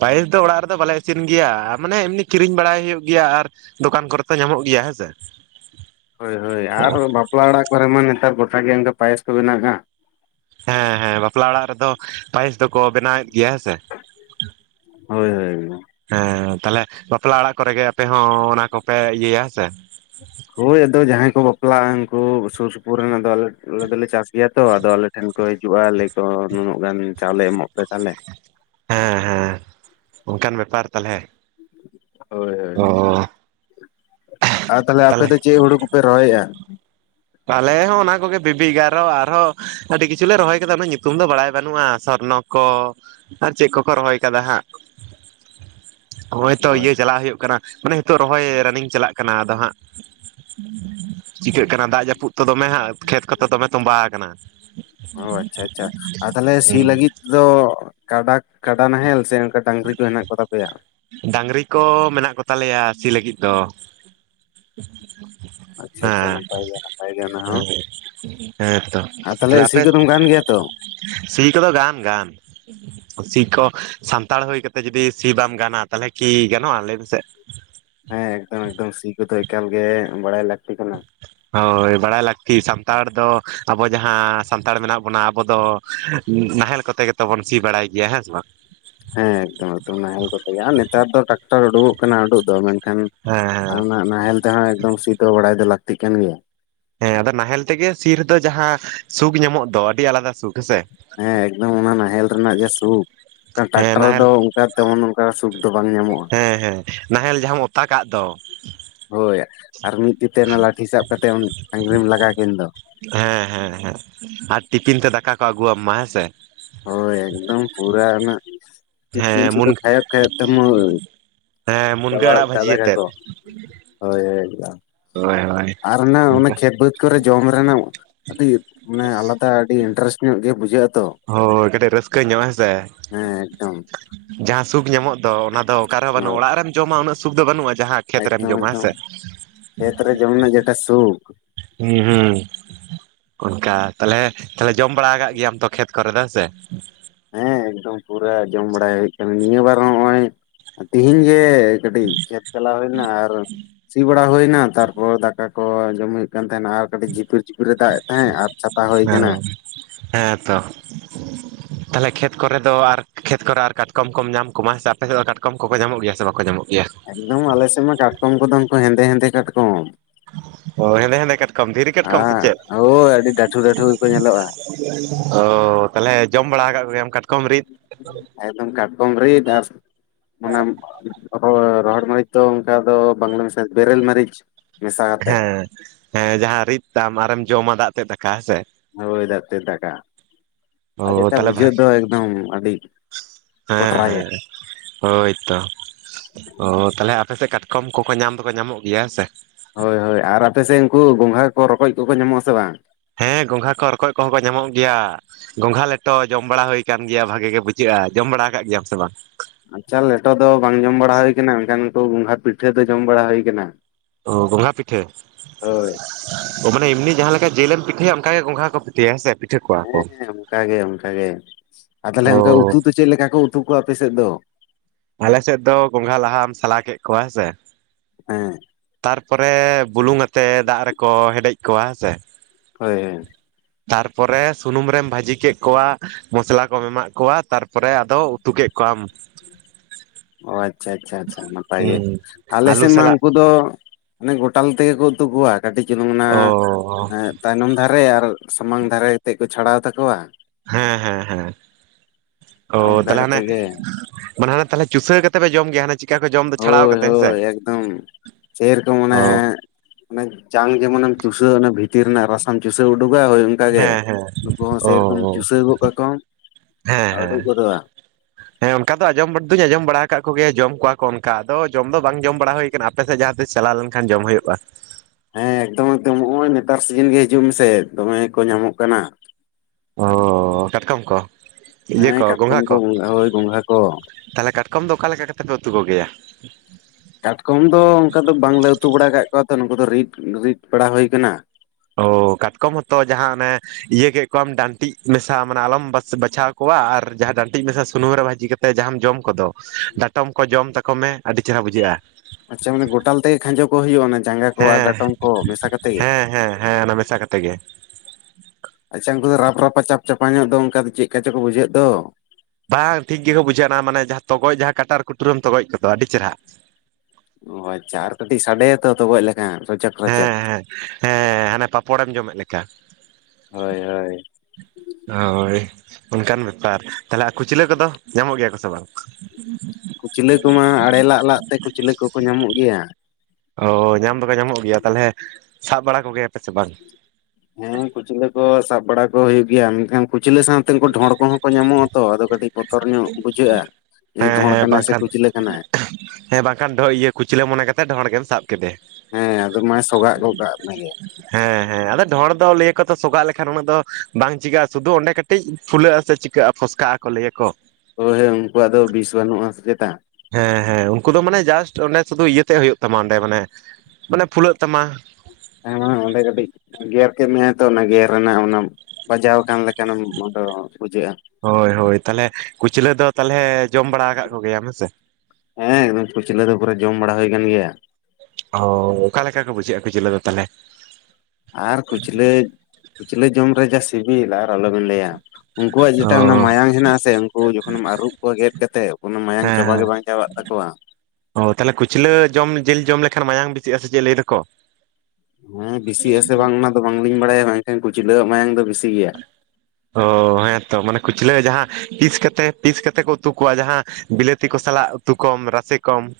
A: ᱯᱟᱭᱮᱥ ᱫᱚ ᱚᱲᱟᱜ ᱨᱮᱫᱚ ᱵᱟᱞᱮ ᱤᱥᱤᱱ ᱜᱮᱭᱟ, ᱟᱨ ᱢᱟᱱᱮ ᱮᱢᱱᱤ ᱠᱤᱨᱤᱧ ᱵᱟᱲᱟᱭ ᱦᱳᱭᱳᱜ ᱜᱮᱭᱟ᱾ ᱟᱨ ᱫᱚᱠᱟᱱ ᱠᱚᱨᱮ ᱛᱚ, ᱧᱟᱢᱚᱜ ᱜᱮᱭᱟ ᱦᱮᱸ ᱥᱮ ᱾
B: ᱦᱳᱭ ᱦᱳᱭ ᱟᱨ ᱵᱟᱯᱞᱟ ᱚᱲᱟᱜ ᱠᱚᱨᱮ ᱢᱟ, ᱱᱮᱛᱟᱨ ᱜᱚᱴᱟ ᱜᱮ ᱚᱱᱠᱟ ᱯᱟᱭᱮᱥ ᱠᱚ ᱵᱮᱱᱟᱣ ᱦᱟᱸᱜ ᱾
A: ᱦᱮᱸ ᱦᱮᱸ ᱵᱟᱯᱞᱟ ᱚᱲᱟᱜ ᱨᱮᱫᱚ, ᱯᱟᱭᱤᱥ ᱫᱚᱠᱚ ᱵᱮᱱᱟᱣᱮᱫ ᱜᱮᱭᱟ ᱦᱮᱸᱥᱮ ᱾
B: ᱦᱳᱭ, ᱦᱳᱭ ᱮᱠᱫᱚᱢ᱾
A: ᱦᱮᱸ ᱛᱟᱦᱚᱞᱮ ᱵᱟᱯᱞᱟ ᱚᱲᱟᱜ ᱠᱚᱨᱮ ᱜᱮ, ᱟᱯᱮ ᱦᱚᱸ ᱚᱱᱟ ᱠᱚᱯᱮ ᱤᱭᱟᱹᱭᱟ ᱦᱮᱸ ᱥᱮ?
B: ᱦᱳᱭ ᱟᱫᱚ ᱡᱟᱦᱟᱸᱭ ᱠᱚ ᱵᱟᱯᱞᱟᱜᱼᱟ, ᱩᱱᱠᱩ ᱥᱩᱨ ᱥᱩᱯᱩᱨ ᱨᱮᱱᱫᱚ ᱟᱞᱮ ᱟᱞᱮ ᱫᱚᱞᱮ ᱪᱟᱥ ᱜᱮᱭᱟ ᱛᱚ, ᱟᱫᱚ ᱟᱞᱮ ᱴᱷᱮᱱ ᱠᱚ ᱦᱤᱡᱩᱜᱼᱟ᱾ ᱞᱟᱹᱭᱟᱠᱚ ᱱᱩᱱᱟᱹᱜ ᱜᱟᱱ ᱪᱟᱣᱞᱮ ᱮᱢᱚᱜ ᱯᱮ ᱛᱟᱦᱚᱞᱮ ᱾
A: ᱦᱮᱸ ᱦᱮᱸ ᱚᱱᱠᱟᱱ ᱵᱮᱯᱟᱨ ᱛᱟᱦᱚᱞᱮ ᱾
B: ᱦᱳᱭ ᱦᱳᱭ ᱟᱨ ᱛᱟᱦᱚᱞᱮ ᱟᱯᱮ ᱫᱚ ᱪᱮᱫ ᱦᱩᱲᱩ ᱠᱚᱯᱮ ᱨᱚᱦᱚᱭᱮᱜᱼᱟ?
A: ᱟᱞᱮ ᱦᱚᱸ ᱚᱱᱟ ᱠᱚᱜᱮ ᱵᱤᱵᱤ ᱮᱜᱟᱨ, ᱟᱨᱦᱚᱸ ᱟᱹᱰᱤ ᱠᱤᱪᱷᱩ ᱞᱮ ᱨᱚᱦᱚᱭ ᱠᱟᱫᱟ, ᱩᱱᱟᱹᱜ ᱧᱩᱛᱩᱢ ᱫᱚ ᱵᱟᱲᱟᱭ ᱵᱟᱹᱱᱩᱜᱼᱟ᱾ ᱥᱚᱨᱱᱚ ᱠᱚ ᱟᱨ ᱪᱮᱫ ᱠᱚᱠᱚ ᱨᱚᱦᱚᱭ ᱠᱟᱫᱟ ᱦᱟᱸᱜ᱾
B: [inaudible] [inaudible]
A: ᱦᱚᱜᱼᱚᱭ
B: ᱚ
A: ᱛᱚ ᱤᱭᱟᱹ
B: ᱟᱪᱪᱷᱟ
A: ᱪᱟᱞᱟᱣ ᱦᱳᱭᱳᱜ ᱠᱟᱱᱟ᱾ ᱢᱟᱱᱮ ᱦᱤᱛᱚᱜ ᱨᱚᱦᱚᱭ ᱨᱟᱱᱤᱝ ᱪᱟᱞᱟᱜ ᱠᱟᱱᱟ᱾ ᱟᱫᱚ ᱦᱟᱸᱜ ᱪᱤᱠᱟᱹᱜ ᱠᱟᱱᱟ ᱫᱟᱜ ᱡᱟ ᱡᱟᱹᱯᱩᱫ ᱛᱚ ᱫᱚᱢᱮ ᱦᱟᱸᱜ, ᱠᱷᱮᱛ ᱠᱚᱛᱮ ᱫᱚᱢᱮ ᱛᱚᱸᱵᱟ ᱠᱟᱱᱟ᱾
B: ᱚ ᱟᱪᱪᱷᱟ ᱟᱪᱪᱷᱟ, ᱟᱨ ᱛᱟᱦᱚᱞᱮ ᱥᱤ ᱞᱟᱹᱜᱤᱫ ᱫᱚ ᱠᱟᱰᱟ-ᱠᱟᱰᱟ ᱱᱟᱦᱮᱞ ᱥᱮ, ᱚᱱᱠᱟ ᱰᱟᱝᱨᱤ ᱠᱚ ᱦᱮᱱᱟᱜ ᱠᱚᱛᱟ ᱯᱮᱭᱟ?
A: ᱰᱟᱝᱨᱤ ᱠᱚ ᱢᱮᱱᱟᱜ ᱠᱚᱛᱟᱞᱮᱭᱟ ᱥᱤ ᱞᱟᱹᱜᱤᱫ ᱫᱚ᱾
B: ᱟᱪᱪᱷᱟ ᱟᱪᱪᱷᱟ
A: ᱦᱮᱸ
B: ᱱᱟᱯᱟᱭ ᱜᱮᱭᱟ, ᱱᱟᱯᱟᱭ ᱜᱮᱭᱟ ᱚᱱᱟ ᱦᱚᱸ᱾
A: ᱦᱮᱸᱛᱚ
B: ᱟᱨ ᱛᱟᱦᱚᱞᱮ
A: ᱛᱟᱦᱞᱮ ᱟᱯᱮ
B: ᱥᱤ ᱠᱚᱫᱚᱢ ᱠᱟᱱ ᱜᱮᱭᱟ ᱛᱚ?
A: ᱥᱤ ᱠᱚᱫᱚ ᱜᱟᱱ ᱜᱟᱱ, ᱥᱤ ᱠᱚ ᱥᱟᱱᱛᱟᱲ ᱦᱳᱭ ᱠᱟᱛᱮ ᱡᱩᱫᱤ ᱥᱤ ᱵᱟᱢ ᱜᱟᱱᱼᱟ ᱛᱟᱦᱚᱞᱮ ᱠᱤ ᱜᱟᱱᱚᱜᱼᱟ, ᱞᱟᱹᱭ ᱢᱮᱥᱮ?
B: ᱦᱮᱸ ᱮᱠᱫᱚᱢ ᱮᱠᱫᱚᱢ ᱥᱤ ᱠᱚᱫᱚ, ᱮᱠᱟᱞ ᱜᱮ ᱵᱟᱲᱟᱭ ᱞᱟᱹᱠᱛᱤ ᱠᱟᱱᱟ᱾
A: ᱦᱳᱭ ᱵᱟᱲᱟᱭ ᱞᱟᱹᱠᱛᱤ ᱥᱟᱱᱛᱟᱲ ᱫᱚ, ᱟᱵᱚ ᱡᱟᱦᱟᱸ ᱥᱟᱱᱛᱟᱲ ᱢᱮᱱᱟᱜ ᱵᱚᱱᱟ ᱟᱵᱚ ᱫᱚ᱾ ᱱᱟᱦᱮᱞ ᱠᱚᱛᱮ ᱜᱮᱛᱚ ᱵᱚᱱ ᱥᱤ ᱵᱟᱲᱟᱭ ᱜᱮᱭᱟ ᱦᱮᱸᱥᱮ ᱵᱟᱝ?
B: ᱦᱮᱸ ᱮᱠᱫᱚᱢ ᱮᱠᱫᱚᱢ ᱱᱟᱦᱮᱞ ᱠᱚᱛᱮ ᱜᱮ, ᱱᱮᱛᱟᱨ ᱫᱚ ᱴᱨᱟᱠᱴᱟᱨ ᱩᱰᱩᱠᱚᱜ ᱠᱟᱱᱟ ᱩᱰᱩᱠ ᱫᱚ ᱢᱮᱱᱠᱷᱟᱱ
A: ᱦᱮᱸ
B: ᱟᱨ
A: ᱦᱮᱸ
B: ᱚᱱᱟ ᱱᱟᱦᱮᱞ ᱛᱮᱦᱚᱸ, ᱮᱠᱫᱚᱢ ᱥᱤ ᱫᱚ ᱵᱟᱲᱟᱭ ᱫᱚ ᱞᱟᱹᱠᱛᱤ ᱠᱟᱱ ᱜᱮᱭᱟ᱾
A: ᱦᱮᱸ ᱟᱫᱚ ᱱᱟᱦᱮᱞ ᱛᱮᱜᱮ, ᱥᱤ ᱨᱮᱫᱚ ᱡᱟᱦᱟᱸ ᱥᱩᱠ ᱧᱟᱢᱚᱜ ᱫᱚ, ᱟᱹᱰᱤ ᱟᱞᱟᱫᱟ ᱥᱩᱠ ᱦᱮᱸᱥᱮ?
B: ᱦᱮᱸ ᱮᱠᱫᱚᱢ ᱚᱱᱟ ᱱᱟᱦᱮᱞ ᱨᱮᱱᱟᱜ ᱜᱮ ᱥᱩᱠ,
A: ᱦᱮᱸ
B: ᱴᱨᱟᱠᱴᱟᱨ
A: ᱱᱟᱦᱮᱞ
B: ᱨᱮᱫᱚ ᱠᱟ ᱛᱮᱢᱚᱱ ᱚᱱᱠᱟ ᱥᱩᱠ ᱫᱚ ᱵᱟᱝ ᱧᱟᱢᱚᱜᱼᱟ᱾
A: ᱦᱮᱸ ᱦᱮᱸ ᱱᱟᱦᱮᱞ ᱡᱟᱦᱟᱸᱟᱢ ᱚᱛᱟ ᱠᱟᱜ ᱫᱚ
B: ᱦᱳᱭ ᱟᱨ ᱢᱤᱫ ᱫᱤᱛᱮ ᱚᱱᱟ ᱞᱟᱴᱷᱤ ᱥᱟᱵ ᱠᱟᱛᱮ ᱰᱟᱝᱨᱤᱢ ᱞᱟᱜᱟ ᱠᱤᱱ ᱫᱚ᱾
A: ᱦᱮᱸ ᱦᱮᱸ ᱦᱮᱸ ᱟᱨ ᱴᱤᱯᱷᱤᱱ ᱛᱮ ᱫᱟᱠᱟ ᱠᱚ ᱟᱹᱜᱩᱣᱟᱢᱟ ᱦᱮᱸᱥᱮ᱾
B: ᱦᱳᱭ ᱮᱠᱫᱚᱢ ᱯᱩᱨᱟ ᱩᱱᱟᱹᱜ ᱴᱤᱯᱷᱤᱱ
A: ᱦᱮᱸ ᱢᱩᱱ
B: ᱥᱩᱫᱷᱟ ᱠᱷᱟᱭᱚᱜ ᱠᱷᱟᱭᱚᱜ ᱛᱮ ᱢᱟᱨ
A: ᱦᱮᱸ ᱢᱩᱱᱜᱟᱹ
B: ᱪᱟᱵᱟ ᱜᱚᱫ
A: ᱟᱲᱟᱜ
B: ᱠᱟᱜᱼᱟ
A: ᱵᱷᱟᱹᱡᱤ
B: ᱫᱟᱠᱟ
A: ᱟᱛᱮᱫ
B: ᱠᱚ᱾ ᱦᱳᱭ ᱦᱳᱭ ᱮᱠᱫᱚᱢ
A: ᱦᱳᱭ ᱦᱳᱭ
B: ᱟᱨ ᱚᱱᱟ ᱚᱱᱟ
A: ᱚᱱᱠᱟ
B: ᱠᱷᱮᱛ ᱵᱟᱹᱫᱽᱼᱼ ᱠᱚᱨᱮ ᱡᱚᱢ ᱨᱮᱱᱟᱜ ᱟᱹᱰᱤ ᱢᱟᱱᱮ ᱟᱞᱟᱫᱟ ᱟᱹᱰᱤ ᱤᱱᱴᱟᱨᱮᱥᱴ ᱧᱚᱜ ᱜᱮ ᱵᱩᱡᱷᱟᱹᱜᱼᱼ
A: ᱦᱳᱭ ᱠᱟᱹᱴᱤᱡ ᱨᱟᱹᱥᱠᱟᱹ ᱧᱚᱜᱼᱟ ᱦᱮᱸᱥᱮ
B: ᱦᱮᱸ ᱮᱠᱫᱚᱢ᱾
A: ᱡᱟᱦᱟᱸ ᱥᱩᱠ ᱧᱟᱢᱚᱜ ᱫᱚ ᱚᱱᱟ ᱫᱚ ᱚᱠᱟᱨᱦᱚᱸ ᱵᱟᱹᱱᱩᱜᱼᱟ
B: ᱦᱳᱭ
A: ᱚᱲᱟᱜ ᱨᱮᱢ ᱡᱚᱢᱟ ᱩᱱᱟᱹᱜ ᱥᱩᱠ ᱫᱚ ᱵᱟᱹᱱᱩᱜᱼᱟ ᱡᱟᱦᱟᱸᱼᱼ
B: ᱮᱠᱫᱚᱢ ᱮᱠᱫᱚᱢ ᱠᱷᱮᱛ ᱨᱮ ᱡᱮᱢᱚᱱ ᱡᱮᱴᱟ ᱥᱩᱠᱼᱼ
A: ᱦᱩᱸ ᱦᱩᱸ ᱚᱱᱠᱟ ᱛᱟᱦᱚᱞᱮ ᱛᱟᱦᱞᱮ ᱡᱚᱢ ᱵᱟᱲᱟ ᱠᱟᱜ ᱜᱮᱭᱟᱢ ᱛᱚ ᱠᱷᱮᱛ ᱠᱚᱨᱮ ᱫᱚ ᱦᱮᱸ ᱥᱮ᱾
B: ᱦᱮᱸ ᱮᱠᱫᱚᱢ ᱯᱩᱨᱟᱹ ᱡᱚᱢ ᱵᱟᱲᱟᱭ ᱦᱩᱭᱩᱜ ᱠᱟᱱᱟ ᱱᱤᱭᱟᱹ ᱵᱟᱨ ᱱᱚᱜᱼᱚᱭ ᱛᱤᱦᱤᱧ ᱜᱮᱼᱼ ᱠᱟᱹᱴᱤᱡ ᱠᱷᱮᱛ ᱪᱟᱞᱟᱣ ᱦᱩᱭᱱᱟ ᱟᱨᱼᱼ ᱥᱤ ᱵᱟᱲᱟ ᱦᱩᱭᱱᱟ ᱛᱟᱨᱯᱚᱨ ᱫᱟᱠᱟ ᱠᱚ ᱡᱚᱢ ᱦᱩᱭᱩᱜ ᱠᱟᱱ ᱛᱟᱦᱮᱱᱟ ᱟᱨ ᱠᱟᱹᱴᱤᱡ ᱡᱷᱤᱯᱤᱨᱼᱼ ᱫᱟᱜ ᱮᱫ ᱛᱟᱦᱮᱸᱜ ᱟᱨ ᱪᱷᱟᱯᱟ ᱦᱩᱭ ᱟᱠᱟᱱᱟ᱾
A: ᱦᱮᱸᱛᱚ,
B: [inaudible]
A: ᱛᱟᱦᱚᱞᱮ ᱠᱷᱮᱛ ᱠᱚᱨᱮ ᱫᱚ ᱟᱨ ᱠᱷᱮᱛ ᱠᱚᱨᱮ ᱟᱨ ᱠᱟᱴᱠᱚᱢ ᱠᱚᱢ ᱧᱟᱢ ᱠᱚᱢᱟ ᱥᱮ ᱟᱯᱮ ᱥᱮᱫ ᱫᱚ ᱠᱟᱴᱠᱚᱢ ᱠᱚᱠᱚ ᱧᱟᱢᱚᱜ ᱜᱮᱭᱟ ᱥᱮ ᱵᱟᱠᱚ ᱧᱟᱢᱚᱜ ᱜᱮᱭᱟ?
B: ᱮᱠᱫᱚᱢ ᱟᱞᱮ ᱥᱮᱫ ᱢᱟ ᱠᱟᱴᱠᱚᱢ ᱠᱚᱫᱚ ᱢᱟ ᱦᱮᱸᱫᱮ ᱦᱮᱸᱫᱮ ᱠᱟᱴᱠᱚᱢ᱾
A: ᱚ ᱦᱮᱸᱫᱮ ᱦᱮᱸᱫᱮ ᱠᱟᱴᱠᱚᱢ ᱫᱷᱤᱨᱤ ᱠᱟᱴᱠᱚᱢ ᱥᱮ
B: ᱦᱮᱸ
A: ᱪᱮᱫ
B: ᱦᱳᱭ ᱟᱹᱰᱤ ᱰᱟᱹᱴᱷᱩᱼ ᱰᱟᱹᱴᱷᱩ ᱜᱮᱠᱚ ᱧᱮᱞᱚᱜᱼᱟ᱾
A: ᱚ ᱛᱟᱦᱚᱞᱮ ᱡᱚᱢ ᱵᱟᱲᱟ ᱟᱠᱟᱫ ᱠᱚᱜᱮᱭᱟᱢ ᱠᱟᱴᱠᱚᱢ ᱨᱤᱫᱼᱼ
B: ᱮᱠᱫᱚᱢ ᱠᱟᱴᱠᱚᱢ ᱨᱤᱫ ᱟᱨᱼᱼ ᱢᱟᱱᱮ ᱨᱚᱦᱚᱲ ᱢᱟᱹᱨᱤᱪ ᱫᱚ ᱚᱱᱠᱟ ᱫᱚ ᱵᱟᱝᱞᱮ ᱢᱮᱥᱟ ᱵᱮᱨᱮᱞ ᱢᱟᱹᱨᱤᱪᱼᱼ
A: ᱦᱮᱸ ᱦᱮᱸ ᱡᱟᱦᱟᱸ ᱨᱤᱫ ᱛᱟᱢ ᱟᱨᱮᱢ ᱡᱚᱢᱟ ᱫᱟᱜ ᱛᱮᱫ ᱫᱟᱠᱟ ᱦᱮᱸᱥᱮᱼᱼ
B: ᱦᱳᱭ ᱫᱟᱜ ᱛᱮᱫ ᱫᱟᱠᱟ᱾ ᱟᱨ
A: ᱚ
B: ᱡᱮᱴᱟ
A: ᱛᱟᱦᱚᱞᱮ
B: ᱵᱩᱡᱷᱟᱹᱜ
A: ᱵᱷᱟᱜᱮ
B: ᱫᱚ ᱮᱠᱫᱚᱢ ᱟᱹᱰᱤ ᱠᱚᱴᱨᱟ ᱜᱮ
A: ᱦᱳᱭᱛᱚ ᱚ ᱛᱟᱦᱚᱞᱮ ᱟᱯᱮ ᱥᱮᱫ ᱠᱟᱴᱠᱚᱢ ᱠᱚᱠᱚ ᱧᱟᱢ ᱫᱚᱠᱚ ᱧᱟᱢᱚᱜ ᱜᱮᱭᱟ ᱦᱮᱸ ᱥᱮ?
B: ᱦᱳᱭ ᱦᱳᱭ ᱟᱨ ᱟᱯᱮ ᱥᱮᱫ ᱩᱱᱠᱩ ᱜᱚᱸᱜᱷᱟ ᱠᱚ ᱨᱚᱠᱚᱡ ᱠᱚᱠᱚ ᱧᱟᱢᱚᱜ ᱟᱥᱮ ᱵᱟᱝ?
A: ᱦᱮᱸ ᱜᱚᱝᱜᱷᱟ ᱠᱚ, ᱨᱚᱠᱚᱡ ᱠᱚ ᱦᱚᱸ ᱠᱚ ᱧᱟᱢᱚᱜ ᱜᱮᱭᱟ। ᱜᱚᱝᱜᱷᱟ ᱞᱮᱴᱚ ᱡᱚᱢ ᱵᱟᱲᱟ ᱦᱩᱭ ᱠᱟᱱ ᱜᱮᱭᱟ ᱵᱷᱟᱜᱮ ᱜᱮ ᱵᱩᱡᱷᱟᱹᱜᱼᱟ ᱡᱚᱢ ᱵᱟᱲᱟ ᱟᱠᱟᱫ ᱜᱮᱭᱟᱢ ᱥᱮ ᱵᱟᱝ?
B: ᱟᱪᱪᱷᱟ ᱞᱮᱴᱚ ᱫᱚ ᱵᱟᱝ ᱡᱚᱢ ᱵᱟᱲᱟ ᱦᱩᱭ ᱟᱠᱟᱱᱟ, ᱢᱮᱱᱱᱠᱷᱟᱱ ᱩᱱᱠᱩ ᱜᱚᱸᱜᱷᱟ ᱯᱤᱴᱷᱟᱹ ᱫᱚ ᱡᱚᱢ ᱵᱟᱲᱟ ᱦᱩᱭ ᱟᱠᱟᱱᱟ।
A: ᱚ ᱜᱚᱸᱜᱷᱟ ᱯᱤᱴᱷᱟᱹ?
B: ᱦᱳᱭ।
A: ᱚ ᱢᱟᱱᱮ ᱮᱢᱱᱤ ᱡᱟᱦᱟᱸ ᱞᱮᱠᱟ ᱡᱤᱞᱮᱢ ᱯᱤᱴᱷᱭᱟ ᱚᱱᱠᱟ ᱜᱮ ᱜᱚᱝᱜᱷᱟ ᱠᱚ ᱯᱤᱴᱷᱭᱟ ᱦᱮᱸ ᱥᱮ ᱞᱤᱼᱼ
B: ᱦᱮᱸ ᱚᱱᱠᱟ ᱜᱮ ᱚᱱᱠᱟ ᱜᱮ ᱟᱨ ᱛᱟᱦᱚᱞᱮ
A: ᱚ
B: ᱚᱱᱠᱟ ᱩᱛᱩ ᱫᱚ ᱪᱮᱫ ᱞᱮᱠᱟ ᱠᱚ ᱩᱛᱩ ᱠᱚᱣᱟ ᱟᱯᱮ ᱥᱮᱫ ᱫᱚ?
A: ᱟᱞᱮ ᱥᱮᱫ ᱫᱚ ᱜᱚᱝᱜᱷᱟ ᱞᱟᱦᱟᱢ ᱥᱟᱞᱟ ᱠᱮᱫ ᱠᱚᱣᱟ ᱦᱮᱸ ᱥᱮ।
B: ᱦᱮᱸ।
A: ᱛᱟᱨᱯᱚᱨᱮ ᱵᱩᱞᱩᱝ ᱟᱛᱮᱜ ᱫᱟᱜ ᱨᱮᱠᱚ ᱦᱮᱰᱮᱡ ᱠᱚᱣᱟ ᱦᱮᱸ ᱥᱮ।
B: ᱦᱳᱭ ᱦᱳᱭ।
A: ᱛᱟᱨ ᱯᱚᱨᱮ ᱥᱩᱱᱩᱢ ᱨᱮᱢ ᱵᱷᱟᱹᱡᱤ ᱠᱮᱫ ᱠᱚᱣᱟ ᱢᱚᱥᱞᱟ ᱠᱚᱢ ᱮᱢᱟᱜ ᱠᱚᱣᱟ ᱛᱟᱨᱯᱚᱨᱮ ᱟᱫᱚ ᱩᱛᱩ ᱠᱮᱫ ᱠᱚᱣᱟᱢ।
B: ᱚ ᱟᱪᱪᱷᱟ ᱟᱪᱪᱷᱟ ᱟᱪᱪᱷᱟ ᱱᱟᱯᱟᱭ ᱜᱮ
A: ᱦᱩᱸ
B: ᱟᱞᱮ
A: ᱟᱹᱞᱩ
B: ᱥᱮᱫ ᱢᱟ
A: ᱥᱟᱞᱟᱜ
B: ᱩᱱᱠᱩ ᱫᱚ ᱢᱟᱱᱮ ᱜᱚᱴᱟᱞ ᱛᱮᱜᱮ ᱠᱚ ᱩᱛᱩ ᱠᱚᱣᱟ ᱠᱟᱹᱴᱤᱡ ᱪᱩᱞᱩᱝ ᱚᱱᱟ
A: ᱚ
B: ᱮᱼᱼ ᱛᱟᱭᱱᱚᱢ ᱫᱷᱟᱨᱮ ᱟᱨ ᱥᱟᱢᱟᱝ ᱫᱷᱟᱨᱮ ᱛᱮᱫ ᱠᱚ ᱪᱷᱟᱲᱟᱣ ᱛᱟᱠᱚᱣᱟ।
A: ᱦᱮᱸ ᱦᱮᱸ ᱦᱮᱸ ᱚ
B: ᱚᱱᱠᱟ
A: ᱛᱟᱦᱚᱞᱮ ᱚᱱᱮ
B: ᱠᱟᱛᱮᱜ ᱜᱮ
A: ᱢᱟᱱᱮ ᱦᱱᱮ ᱛᱟᱦᱞᱮ ᱪᱩᱥᱟᱹᱣ ᱠᱟᱛᱮ ᱯᱮ ᱡᱚᱢ ᱜᱮᱭᱟ ᱦᱟᱱᱮ ᱪᱩ
B: ᱦᱳᱭ ᱦᱳᱭ ᱮᱠᱫᱚᱢ ᱥᱮᱨᱚᱠᱚᱢ ᱚᱱᱮ ᱟᱱᱮ ᱡᱟᱝ ᱡᱮᱢᱚᱱ ᱮᱢ ᱪᱩᱥᱟ ᱮ ᱵᱷᱤᱛᱤᱨ ᱨᱮᱱᱟᱜ ᱨᱟᱥᱟᱢ ᱪᱩᱥᱟ ᱩᱰᱩᱜᱟ ᱦᱳᱭ ᱚᱝ ᱚᱱᱠᱟ ᱜᱮ
A: ᱦᱮᱸ ᱦᱮᱸ
B: ᱱᱩᱠᱩ ᱦᱚᱸ
A: ᱚ
B: ᱥᱮᱨᱚᱠᱚᱢ
A: ᱚ
B: ᱪᱩᱥᱟᱹᱣ ᱜᱚᱫ ᱠᱟᱠᱚ
A: ᱦᱮᱸ
B: ᱟᱢ ᱩᱰᱩᱠ
A: ᱦᱮᱸ
B: ᱜᱚᱫᱚᱜᱼᱟ।
A: ᱦᱮᱸ ᱚᱱᱠᱟ ᱫᱚ ᱟᱸᱚᱢ ᱫᱚᱩᱧ ᱟᱸᱡᱚᱢ ᱵᱟᱲᱟ ᱟᱠᱟᱫ ᱠᱚᱜᱮᱭᱟ ᱡᱚᱢ ᱠᱚᱣᱟ ᱠᱚ ᱚᱱᱠᱟ ᱟᱫᱚ ᱡᱚᱢ ᱫᱚ ᱵᱟᱝ ᱡᱚᱢ ᱵᱟᱲᱟ ᱦᱩᱭ ᱠᱟᱱᱟ। ᱟᱯᱮ ᱥᱮᱫ ᱡᱟᱦᱟᱸ ᱛᱤᱥ ᱪᱟᱞᱟᱣ ᱞᱮᱱᱠᱷᱟᱱ ᱡᱚᱢ ᱦᱩᱭᱩᱜᱼᱟ।
B: ᱦᱮᱸ ᱮᱠᱫᱚᱢ ᱮᱠᱫᱚᱢ ᱱᱚᱜᱼᱚᱭ ᱱᱮᱛᱟᱨ ᱥᱤᱡᱤᱱ ᱜᱮ ᱦᱤᱡᱩᱜ ᱢᱮᱥᱮ ᱫᱚᱢᱮ ᱠᱚ ᱧᱟᱢᱚᱜ ᱠᱟᱱᱟ।
A: ᱚ ᱠᱟᱴᱠᱚᱢ ᱠᱚ?
B: ᱦᱮᱸ ᱠᱟᱴᱠᱚᱢ ᱠᱚ ᱜᱚᱝᱜᱟ ᱦᱳᱭ ᱜᱚᱝᱜᱷᱟ ᱠᱚ।
A: ᱛᱟᱦᱚᱞᱮ ᱠᱟᱴᱠᱚᱢ ᱫᱚ ᱚᱠᱟ ᱞᱮᱠᱟ ᱠᱟᱛᱮ ᱯᱮ ᱩᱛᱩ ᱠᱚᱜᱮᱭᱟ।
B: ᱠᱟᱴᱠᱚᱢ ᱫᱚ ᱚᱱᱠᱟ ᱫᱚ ᱵᱟᱝᱞᱮ ᱩᱛᱩ ᱵᱟᱲᱟ ᱟᱠᱟᱫ ᱠᱚᱣᱟ ᱛᱚ ᱱᱩᱠᱩ ᱫᱚ ᱨᱤᱫ ᱨᱤᱫ ᱵᱟᱲᱟ ᱦᱩᱭ ᱠᱟᱱᱟ।
A: ᱚ ᱠᱟᱴᱠᱚᱢ ᱦᱚᱛᱚ ᱡᱟᱦᱟᱸ ᱚᱱᱮ ᱤᱭᱟᱹ ᱠᱮᱫ ᱠᱚᱣᱟᱢ ᱰᱟᱱᱴᱤᱜ ᱢᱮᱥᱟ ᱢᱟᱱᱮ ᱟᱞᱚᱢ ᱵᱟᱪᱷᱟᱣ ᱠᱚᱣᱟ ᱟᱨ ᱡᱟᱦᱟᱸ ᱰᱟᱱᱴᱤᱜ ᱢᱮᱥᱟ ᱥᱩᱱᱩᱢ ᱨᱮ ᱵᱷᱟᱹᱡᱤ ᱠᱟᱛᱮᱜ ᱛᱮ ᱡᱟᱦᱟᱢ ᱡᱚᱢ ᱠᱚᱫᱚ ᱰᱟᱴᱚᱢ ᱠᱚ ᱡᱚᱢ ᱛᱟᱠᱚ ᱢᱮ ᱟᱹᱰᱤ ᱪᱮᱦᱚᱨᱟ ᱵᱩᱡᱷᱟᱹᱜᱼᱟ।
B: ᱟᱪᱪᱷᱟ ᱢᱟᱱᱮ ᱜᱚᱴᱟᱞ ᱛᱮ ᱠᱷᱟᱸᱡᱚ ᱠᱚ ᱦᱩᱭᱩᱜᱼᱟ ᱚᱱᱟ ᱡᱟᱸᱜᱟ ᱠᱚ ᱟᱨ
A: ᱦᱮᱸ
B: ᱰᱟᱴᱚᱢ ᱠᱚ ᱢᱮᱥᱟ ᱠᱟᱛᱮ ᱜᱮ?
A: ᱦᱮᱸ ᱦᱮᱸ ᱦᱮᱸ ᱚᱱᱟ ᱢᱮᱥᱟ ᱠᱟᱛᱮ ᱜᱮ
B: ᱟᱪᱪᱷᱟ ᱩᱱᱠᱩ ᱫᱚ ᱨᱟᱯ ᱨᱟᱯᱟ ᱪᱟᱯ ᱪᱟᱯᱟ ᱧᱚᱜ ᱫᱚ ᱚᱱᱠᱟ ᱫᱚ ᱪᱮᱫ ᱞᱮᱠᱟ ᱪᱚᱝ ᱠᱚ ᱵᱩᱡᱷᱟᱹᱜ ᱫᱚ।
A: ᱵᱟᱝ ᱴᱷᱤᱠ ᱜᱮᱠᱚ ᱵᱩᱡᱷᱟᱹᱜ ᱮᱱᱟ ᱢᱟᱱᱮ ᱡᱟᱦᱟᱸ ᱛᱚᱜᱚᱡ ᱡᱟᱦᱟᱸ ᱠᱟᱴᱟᱨ ᱠᱩᱴᱩᱨᱮᱢ ᱛᱚᱜᱚᱡ ᱠᱚᱫᱚ ᱟᱹᱰᱤ ᱪᱮᱨᱦᱟ ᱾
B: ᱚ ᱟᱪᱪᱷᱟ ᱟᱨ ᱠᱟᱹᱴᱤᱡ ᱥᱟᱰᱮᱭᱟ ᱛᱚ ᱛᱚᱜᱚᱡ ᱞᱮᱠᱟᱱ।
A: ᱦᱮᱸ ᱦᱮᱸ ᱦᱮᱸ ᱦᱟᱱᱮ ᱯᱟᱯᱚᱲᱮᱢ ᱡᱚᱢᱮᱫ ᱞᱮᱠᱟ।
B: ᱦᱳᱭ ᱦᱳᱭ
A: ᱦᱳᱭ ᱚᱱᱠᱟᱱ ᱵᱮᱯᱟᱨ ᱛᱟᱦᱚᱞᱮ ᱟᱨ ᱠᱷᱩᱪᱞᱟᱹ ᱠᱚᱫᱚ ᱧᱟᱢᱚᱜ ᱜᱮᱭᱟ ᱠᱚ ᱥᱮ ᱵᱟᱝ?
B: ᱠᱩᱪᱞᱟᱹ ᱠᱚᱢᱟ ᱟᱲᱮ ᱞᱟᱜ ᱞᱟᱜ ᱛᱮ ᱠᱩᱪᱞᱟᱹ ᱠᱚᱠᱚ ᱧᱟᱢᱚᱜ ᱜᱮᱭᱟ।
A: ᱚ ᱧᱟᱢ ᱫᱚᱠᱚ ᱧᱟᱢᱚᱜ ᱜᱮᱭᱟ ᱛᱟᱦᱚᱞᱮ ᱥᱟᱵ ᱵᱟᱲᱟ ᱠᱚᱜᱮᱭᱟᱯᱮ ᱥᱮ ᱵᱟᱝ?
B: ᱦᱮᱸ ᱠᱷᱩᱪᱤᱞᱟ ᱠᱚ ᱥᱟᱵ ᱵᱟᱲᱟ ᱠᱚ ᱦᱩᱭᱩᱜ ᱜᱮᱭᱟ ᱢᱮᱱᱠᱦᱟᱱ ᱠᱷᱩᱪᱤᱞᱟ ᱥᱟᱶ ᱛᱮ ᱩᱱᱠᱩ ᱰᱷᱚᱲ ᱠᱚᱦᱚᱸ ᱠᱚ ᱧᱟᱢᱚᱜᱼᱟ ᱛᱚ ᱟᱫᱚ ᱠᱟᱹᱴᱤᱡ ᱵᱚᱛᱚᱨ ᱧᱚᱜ ᱵᱩᱡᱷᱟᱹᱜᱼᱟ। ᱮᱸ
A: ᱦᱮᱸ
B: ᱰᱷᱚᱸᱲ
A: ᱦᱮᱸ
B: ᱠᱟᱱᱟᱭ ᱥᱮ
A: ᱵᱟᱝᱠᱷᱟᱱ
B: ᱠᱩᱪᱞᱟᱹ ᱠᱟᱱᱟᱭ?
A: ᱦᱮᱸ ᱵᱟᱝᱠᱷᱟᱱ ᱤᱭᱟᱹ ᱠᱷᱩᱪᱞᱟᱹ ᱢᱚᱱᱮ ᱠᱟᱛᱮᱜ ᱰᱷᱚᱲ ᱜᱮᱢ ᱥᱟᱵ ᱠᱮᱫᱮ।
B: ᱦᱮᱸ ᱟᱫᱚ ᱢᱟᱭ ᱥᱚᱜᱟᱜ ᱜᱚ ᱠᱟᱜ ᱢᱮᱜᱮ।
A: ᱦᱮᱸ ᱦᱮᱸ ᱟᱫᱚ ᱰᱷᱚᱲ ᱫᱚ ᱞᱟᱹᱭ ᱟᱠᱚ ᱥᱚᱜᱟᱜ ᱞᱮᱠᱷᱟᱱ ᱩᱱᱟᱹᱜ ᱫᱚ ᱵᱟᱝ ᱪᱤᱠᱟᱹᱜᱼᱟ ᱥᱩᱫᱷᱩ ᱚᱸᱰᱮ ᱠᱟᱹᱴᱤᱡ ᱠᱟᱹᱴᱤᱡ ᱯᱷᱩᱞᱟᱹᱜᱼᱟ ᱥᱮ ᱪᱤᱠᱟᱹᱜᱼᱟ ᱯᱷᱚᱥᱠᱟᱜ ᱟᱠᱚ ᱞᱟᱹᱭᱟ ᱠᱚ।
B: ᱦᱳᱭ ᱦᱳᱭ ᱩᱱᱠᱩᱣᱟᱜ ᱫᱚ ᱵᱤᱥ ᱵᱟᱹᱱᱩᱜ ᱟ ᱥᱮ ᱪᱮᱛᱟ
A: ᱦᱮᱸ ᱦᱮᱸ ᱩᱱᱠᱩ ᱫᱚ ᱢᱟᱱᱮ ᱡᱟᱥᱴ ᱚᱸᱰᱮ ᱥᱩᱫᱩ ᱤᱭᱟᱹᱛᱮ ᱦᱩᱭᱩᱜ ᱛᱟᱢᱟ ᱚᱸᱰᱮ ᱢᱟᱱᱮ ᱯᱷᱩᱞᱟᱹᱜ ᱛᱟᱢᱟ।
B: ᱦᱮᱸ ᱚᱸᱰᱮ ᱠᱟᱹᱴᱤᱡ ᱜᱮᱨ ᱠᱮᱜ ᱢᱮᱟᱭ ᱛᱚ ᱚᱱᱟ ᱜᱮᱨ ᱨᱮᱱᱟᱜ ᱚᱱᱟ ᱵᱟᱡᱟᱣ ᱟᱠᱟᱱ ᱞᱮᱠᱷᱟᱱᱮᱢ ᱚᱰᱮ ᱵᱩᱡᱷᱟᱹᱜᱼᱟ ᱾
A: ᱦᱳᱭ ᱦᱳᱭ ᱛᱟᱦᱚᱞᱮ ᱠᱩᱪᱞᱟᱹ ᱫᱚ ᱛᱟᱦᱚᱞᱮ ᱡᱚᱢ ᱵᱟᱲᱟ ᱟᱠᱟᱫ ᱠᱚᱜᱮᱭᱟ ᱦᱮᱸ ᱥᱮ?
B: ᱦᱮᱸ ᱮᱠᱫᱚᱢ ᱠᱩᱪᱞᱟᱹ ᱫᱚ ᱯᱩᱨᱟᱹ ᱡᱚᱢ ᱵᱟᱲᱟ ᱦᱩᱭ ᱠᱟᱱ ᱜᱮᱭᱟ ᱾
A: ᱚ ᱚᱠᱟ ᱞᱮᱠᱟ ᱠᱚ ᱵᱩᱡᱷᱟᱹᱜᱼᱟ ᱠᱩᱪᱞᱟᱹ ᱫᱚ ᱛᱟᱦᱚᱞᱮ ᱾
B: ᱟᱨ ᱠᱩᱩᱪᱞᱟᱹ ᱠᱩᱪᱞᱟᱹ ᱡᱚᱢ ᱨᱮ ᱡᱟ ᱥᱤᱵᱤᱞ ᱟᱨ ᱟᱞᱚᱵᱤᱱ ᱞᱟᱹᱭᱟ ᱾ ᱩᱱᱠᱩᱣᱟᱜ ᱡᱮᱴᱟ ᱚᱱᱟ
A: ᱚ
B: ᱢᱟᱭᱟᱝ ᱦᱮᱱᱟᱜ-ᱟ ᱥᱮ ᱩᱱᱠᱩ ᱡᱚᱠᱷᱚᱱᱮᱢ ᱟᱹᱨᱩᱵ ᱠᱚᱣᱟ ᱜᱮᱫ ᱠᱟᱛᱮᱜ ᱚᱱᱟ ᱢᱟᱭᱟᱝ
A: ᱦᱮᱸ
B: ᱪᱟᱵᱟ
A: ᱦᱮᱸ
B: ᱜᱮ ᱵᱟᱝ ᱪᱟᱵᱟᱜ ᱛᱟᱠᱚᱣᱟ ᱾
A: ᱚ ᱛᱟᱦᱚᱞᱮ ᱠᱩᱪᱞᱟᱹ ᱡᱚᱢ ᱡᱤᱞ ᱡᱚᱢ ᱞᱮᱠᱷᱟᱱ ᱢᱟᱭᱟᱝ ᱵᱮᱥᱤᱜᱼᱟ ᱥᱮ ᱪᱮᱫ ᱞᱟᱹᱭ ᱫᱚ ᱠᱚ ᱾
B: ᱦᱮᱸ ᱵᱮᱥᱤᱜ-ᱟ ᱥᱮ ᱵᱟᱝ ᱚᱱᱟ ᱫᱚ ᱵᱟᱝ ᱞᱤᱧ ᱵᱟᱲᱟᱭᱟ ᱢᱮᱱᱠᱷᱟᱱ ᱠᱩᱪᱞᱟᱹᱣᱟᱜ ᱢᱟᱭᱟᱝ ᱫᱚ ᱵᱮᱥᱤ ᱜᱮᱭᱟ ᱾
A: ᱚ ᱦᱮᱸᱛᱚ ᱢᱟᱱᱮ ᱠᱷᱩᱪᱞᱟᱹ ᱡᱟᱦᱟᱸ ᱯᱤᱥ ᱠᱟᱛᱮ ᱯᱤᱥ ᱠᱟᱛᱮ ᱠᱚ ᱩᱛᱩ ᱠᱚᱣᱟ ᱡᱟᱦᱟᱸ ᱵᱤᱞᱟᱹᱛᱤ ᱠᱚ ᱥᱟᱞᱟᱜ ᱩᱛᱩ ᱠᱚᱢ ᱨᱟᱥᱮ ᱠᱚᱢ ᱾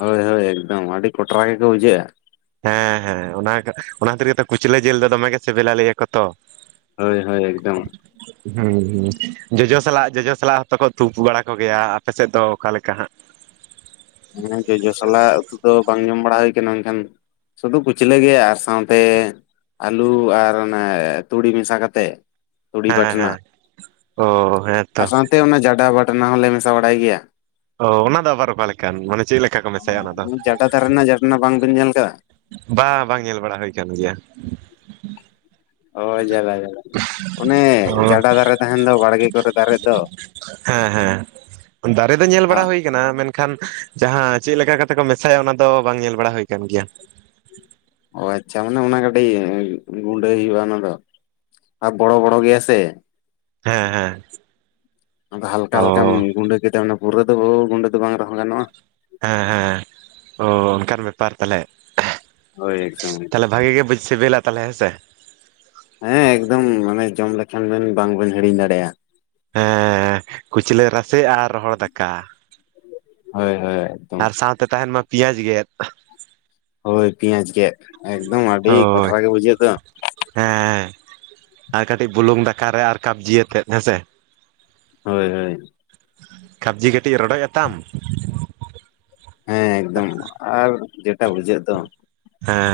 B: ᱦᱳᱭ ᱦᱳᱭ ᱮᱠᱫᱚᱢ ᱟᱹᱰᱤ ᱠᱚᱴᱨᱟ ᱜᱮ ᱠᱚ ᱵᱩᱡᱷᱟᱹᱜᱼᱟ
A: ᱦᱮᱸ ᱦᱮᱸ ᱚᱱᱟ, ᱚᱱᱟ ᱠᱷᱟᱹᱛᱤᱨ ᱜᱮᱛᱚ ᱠᱩᱪᱞᱟᱹ ᱡᱤᱞ ᱫᱚᱢᱮ ᱥᱤᱵᱤᱞᱟ ᱾ᱞᱟᱹᱭᱟ ᱟᱠᱚ ᱛᱚ᱾
B: ᱦᱳᱭ ᱦᱳᱭ ᱮᱠᱫᱚᱢ᱾
A: ᱦᱮᱸ ᱦᱮᱸ ᱡᱚᱡᱚ ᱥᱟᱞᱟᱜ, ᱡᱚᱡᱚ ᱥᱟᱞᱟᱜ, ᱦᱚᱛᱚ ᱠᱚ ᱩᱛᱩᱯ ᱵᱟᱲᱟ ᱠᱚᱜᱮᱭ-ᱟ᱾ ᱟᱯᱮ ᱥᱮᱫ ᱫᱚ ᱚᱠᱟ ᱞᱮᱠᱟ ᱦᱟᱸᱜ?
B: ᱦᱮᱸ ᱡᱚᱡᱚ ᱥᱞᱟᱜ ᱩᱛᱩ ᱫᱚ ᱵᱟᱝ ᱡᱚᱢ ᱵᱟᱲᱟ ᱦᱩᱭ ᱠᱟᱱᱟ ᱢᱮᱱᱠᱷᱟᱱ ᱥᱩᱫᱩ ᱠᱩᱪᱞᱟᱹᱜ ᱜᱮ, ᱟᱨ ᱥᱟᱶᱛᱮ ᱟᱹᱞᱩ ᱟᱨ ᱚᱱᱮ, ᱛᱩᱲᱤ ᱢᱮᱥᱟ ᱠᱟᱛᱮᱫ ᱛᱩᱲᱤ
A: ᱦᱮᱸ
B: ᱵᱟᱴᱱᱟ,
A: ᱦᱮᱸ ᱚ ᱦᱮᱸᱛᱚ
B: ᱟᱨ ᱥᱟᱶᱛᱮ ᱚᱱᱟ ᱡᱟᱰᱟ ᱵᱟᱴᱱᱟ ᱦᱚᱸᱞᱮ ᱢᱮᱥᱟ ᱵᱟᱲᱟᱭ ᱜᱮᱭᱟ᱾
A: ᱚ ᱚᱱᱟ ᱫᱚ ᱟᱵᱟᱨ ᱚᱠᱟ ᱞᱮᱠᱟᱱ᱾ ᱢᱟᱱᱮ ᱪᱮᱫ ᱞᱮᱠᱟ ᱠᱚ ᱢᱮᱥᱟᱭᱟ ᱚᱱᱟ ᱫᱚ
B: ᱡᱟᱰᱟ ᱫᱟᱨᱮ ᱨᱮᱱᱟᱜ ᱡᱟᱴᱟᱱᱟ ᱵᱟᱝᱵᱤᱱ ᱧᱮᱞ ᱟᱠᱟᱫᱟ᱾
A: ᱵᱟ ᱵᱟᱝ ᱧᱮᱞ ᱵᱟᱲᱟ ᱦᱩᱭ ᱠᱟᱱ ᱜᱮᱭᱟ᱾
B: ᱚ ᱡᱟᱞᱟ - ᱡᱟᱞᱟ᱾ ᱚᱱᱮ
A: ᱚ
B: ᱡᱟᱰᱟ ᱫᱟᱨᱮ ᱛᱟᱦᱮᱱ ᱫᱚᱸ ᱵᱟᱲᱜᱮ ᱠᱚᱨᱮ ᱫᱟᱨᱮᱜ ᱫᱚ᱾
A: ᱦᱮᱸ ᱦᱮᱸ ᱫᱟᱨᱮ ᱫᱚ ᱧᱮᱞ ᱵᱟᱲᱟ ᱦᱩᱭ ᱢᱮᱱᱠᱷᱟᱱ ᱡᱟᱦᱟᱸ ᱪᱮᱫ ᱞᱮᱠᱟ ᱠᱟᱛᱮ ᱠᱚ ᱢᱮᱥᱟᱭ-ᱟ᱾ ᱚᱱᱟ ᱫᱚ ᱵᱟᱝ ᱧᱮᱞ ᱵᱟᱲᱟ ᱦᱩᱭ ᱠᱟᱱ ᱜᱮᱭᱟ᱾
B: ᱚ ᱟᱪᱪᱷᱟ ᱢᱟᱱᱮ ᱚᱱᱟ ᱠᱟᱹᱴᱤᱡ ᱜᱩᱸᱰᱟᱹᱭ ᱦᱩᱭᱩᱜᱼᱟ ᱚᱱᱟ ᱫᱚ᱾ ᱟᱨ ᱵᱚᱲ ᱵᱚᱲ ᱜᱮᱭᱟ ᱥᱮ?
A: ᱦᱮᱸ ᱦᱮᱸ
B: ᱟᱫᱚ ᱦᱟᱞᱠᱟ
A: ᱚ
B: ᱦᱟᱞᱠᱟᱢ ᱜᱩᱸᱰᱟᱹ ᱠᱮᱫᱟ᱾ ᱯᱩᱨᱟᱹ ᱫᱚ [unintelligible] ᱜᱩᱸᱟᱹ ᱫᱚ ᱵᱟᱝ ᱨᱮᱦᱚᱸ ᱜᱟᱱᱚᱜᱼᱟ᱾
A: ᱦᱮᱸ ᱦᱮᱸ ᱚᱸ ᱚᱱᱠᱟᱱ ᱵᱮᱯᱟᱨ ᱛᱟᱦᱚᱞᱮ?
B: ᱦᱳᱭ ᱮᱠᱫᱚᱢ - ᱮᱠᱫᱚᱢ᱾
A: ᱛᱟᱦᱚᱞᱮ ᱵᱷᱟᱜᱤ ᱜᱮ ᱵᱩᱡ ᱥᱤᱵᱤᱞᱟ ᱛᱟᱦᱚᱞᱮ ᱦᱮᱸᱥᱮ
B: ᱦᱮᱸ ᱮᱠᱫᱚᱢ ᱢᱟᱱᱮ ᱡᱚᱢ ᱞᱮᱠᱷᱟᱱ, ᱵᱮᱱ ᱵᱟᱝᱵᱮᱱ ᱦᱤᱲᱤᱧ ᱫᱟᱲᱮᱭᱟᱜᱼᱟ᱾
A: ᱦᱮᱸ ᱠᱩᱪᱞᱟᱹ ᱨᱟᱥᱮ ᱟᱨ ᱨᱚᱦᱚᱲ ᱫᱟᱠᱟ᱾
B: ᱦᱳᱭ ᱦᱳᱭ ᱮᱠᱫᱚᱢ
A: ᱟᱨ ᱥᱟᱶᱛᱮ ᱛᱟᱦᱮᱱ ᱢᱟ᱾ ᱯᱮᱸᱭᱟᱡᱽ ᱜᱮᱫ᱾
B: ᱦᱳᱭ ᱯᱤᱸᱭᱟᱡᱽ ᱜᱮᱫ, ᱮᱠᱫᱚᱢ ᱟᱹᱰᱤ ᱠᱚᱴᱨᱟ ᱜᱮ ᱵᱩᱡᱷᱟᱹᱜ ᱫᱚ᱾
A: ᱦᱮᱸ ᱦᱮᱸ ᱟᱨ ᱠᱟᱹᱴᱤᱡ ᱵᱩᱞᱩᱝ ᱫᱟᱠᱟᱨᱮ, ᱟᱨ ᱠᱟᱵᱽᱡᱤ ᱟᱛᱮᱫ ᱦᱮᱸᱥᱮ
B: ᱦᱳᱭ ᱦᱳᱭ
A: ᱠᱟᱵᱽᱡᱤ ᱠᱟᱹᱴᱤᱡ ᱨᱚᱰᱚᱡ ᱟᱛᱟᱢ
B: ᱦᱮᱸ ᱮᱠᱫᱚᱢ ᱟᱨ ᱡᱮᱴᱟᱜ ᱵᱩᱡᱷᱟᱹᱜ ᱫᱚ᱾
A: ᱦᱮᱸ